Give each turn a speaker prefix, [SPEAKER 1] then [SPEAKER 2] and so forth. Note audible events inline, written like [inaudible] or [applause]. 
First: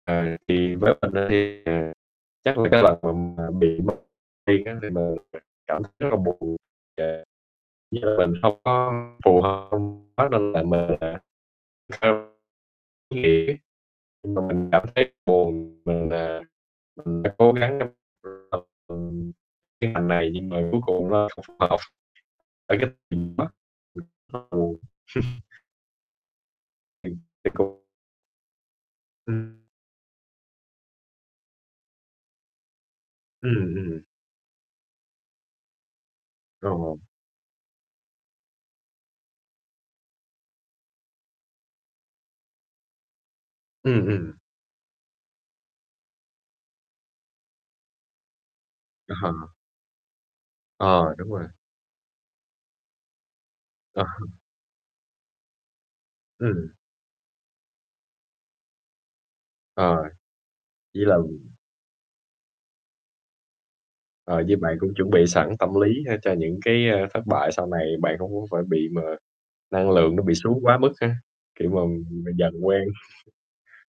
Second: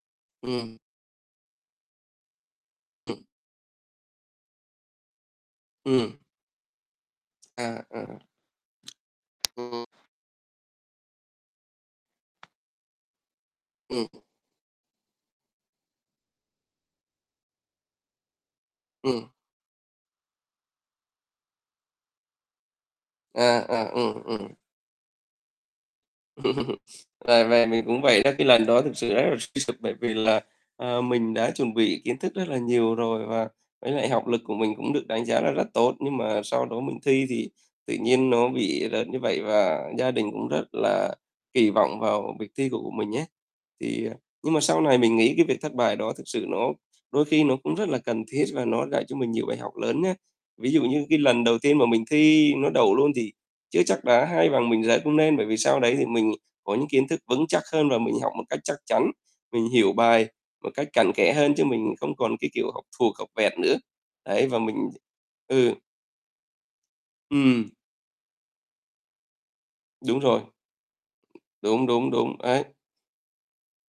[SPEAKER 1] Ờ, thì
[SPEAKER 2] Ừm.
[SPEAKER 1] với mình á thì, ờ, chắc là cái lần
[SPEAKER 2] Ừm.
[SPEAKER 1] m mà bị mất tiên á nên là mình cảm thấy rất là
[SPEAKER 2] Ừm.
[SPEAKER 1] buồn và
[SPEAKER 2] À,
[SPEAKER 1] với
[SPEAKER 2] à.
[SPEAKER 1] lại mình hông có phù hợp
[SPEAKER 2] Ừm.
[SPEAKER 1] [unintelligible] nên là mình là [unintelligible]
[SPEAKER 2] Ừm.
[SPEAKER 1] nhưng mà mình cảm thấy buồn, mình, à, mình đã cố gắng trong
[SPEAKER 2] Ừm.
[SPEAKER 1] [unintelligible] cái ngành này nhưng mà cuối cùng nó không phù hợp. Tại cái [unintelligible] rất
[SPEAKER 2] À, à, ừm,
[SPEAKER 1] là
[SPEAKER 2] ừm.
[SPEAKER 1] buồn. [chuckles]
[SPEAKER 2] [chuckles]
[SPEAKER 1] Ừm,
[SPEAKER 2] À,
[SPEAKER 1] thì
[SPEAKER 2] và
[SPEAKER 1] cũng
[SPEAKER 2] mình cũng vậy đó, cái lần đó thực sự rất là
[SPEAKER 1] Ừm.
[SPEAKER 2] suy sụp bởi vì là, ờ, mình đã chuẩn bị kiến thức rất là nhiều rồi và
[SPEAKER 1] Ừm,
[SPEAKER 2] với
[SPEAKER 1] ừm.
[SPEAKER 2] lại học lực của mình cũng được đánh giá là rất tốt, nhưng mà sau
[SPEAKER 1] Rất
[SPEAKER 2] đó mình
[SPEAKER 1] ổn.
[SPEAKER 2] thi thì tự nhiên nó bị rớt như vậy, và gia đình cũng rất là kỳ vọng vào việc thi của của mình ấy.
[SPEAKER 1] Ừm,
[SPEAKER 2] Thì, à
[SPEAKER 1] ừm.
[SPEAKER 2] nhưng mà sau này mình nghĩ cái việc thất bại đó thực sự nó đôi khi nó cũng rất là cần thiết và nó dạy
[SPEAKER 1] Ờ.
[SPEAKER 2] cho mình nhiều bài học lớn nhá. Ví dụ như
[SPEAKER 1] Ờ,
[SPEAKER 2] cái
[SPEAKER 1] đúng rồi.
[SPEAKER 2] lần đầu tiên mà mình thi nó đậu luôn thì chưa
[SPEAKER 1] Ờ,
[SPEAKER 2] chắc đã
[SPEAKER 1] h
[SPEAKER 2] hay bằng mình rớt cũng nên, bởi vì sau đấy thì mình
[SPEAKER 1] Ừm.
[SPEAKER 2] có những kiến thức vững chắc hơn và mình học một cách chắc chắn, mình hiểu
[SPEAKER 1] Ờ,
[SPEAKER 2] bài một cách
[SPEAKER 1] chỉ
[SPEAKER 2] cặn
[SPEAKER 1] là
[SPEAKER 2] kẽ hơn chứ mình cũng không còn cái kiểu học thuộc, học vẹt nữa.
[SPEAKER 1] Ờ,
[SPEAKER 2] Đấy,
[SPEAKER 1] với
[SPEAKER 2] và mình
[SPEAKER 1] bạn cũng chuẩn bị sẵn tâm
[SPEAKER 2] ừ.
[SPEAKER 1] lý ha cho những cái, a, thất bại sau
[SPEAKER 2] Ừm.
[SPEAKER 1] này, bạn cũng hông phải bị mà năng lượng
[SPEAKER 2] Đúng
[SPEAKER 1] nó bị
[SPEAKER 2] rồi.
[SPEAKER 1] xuống quá mức á, kiểu, mà
[SPEAKER 2] Đúng, đúng,
[SPEAKER 1] mà
[SPEAKER 2] đúng,
[SPEAKER 1] dần
[SPEAKER 2] ấy.
[SPEAKER 1] quen.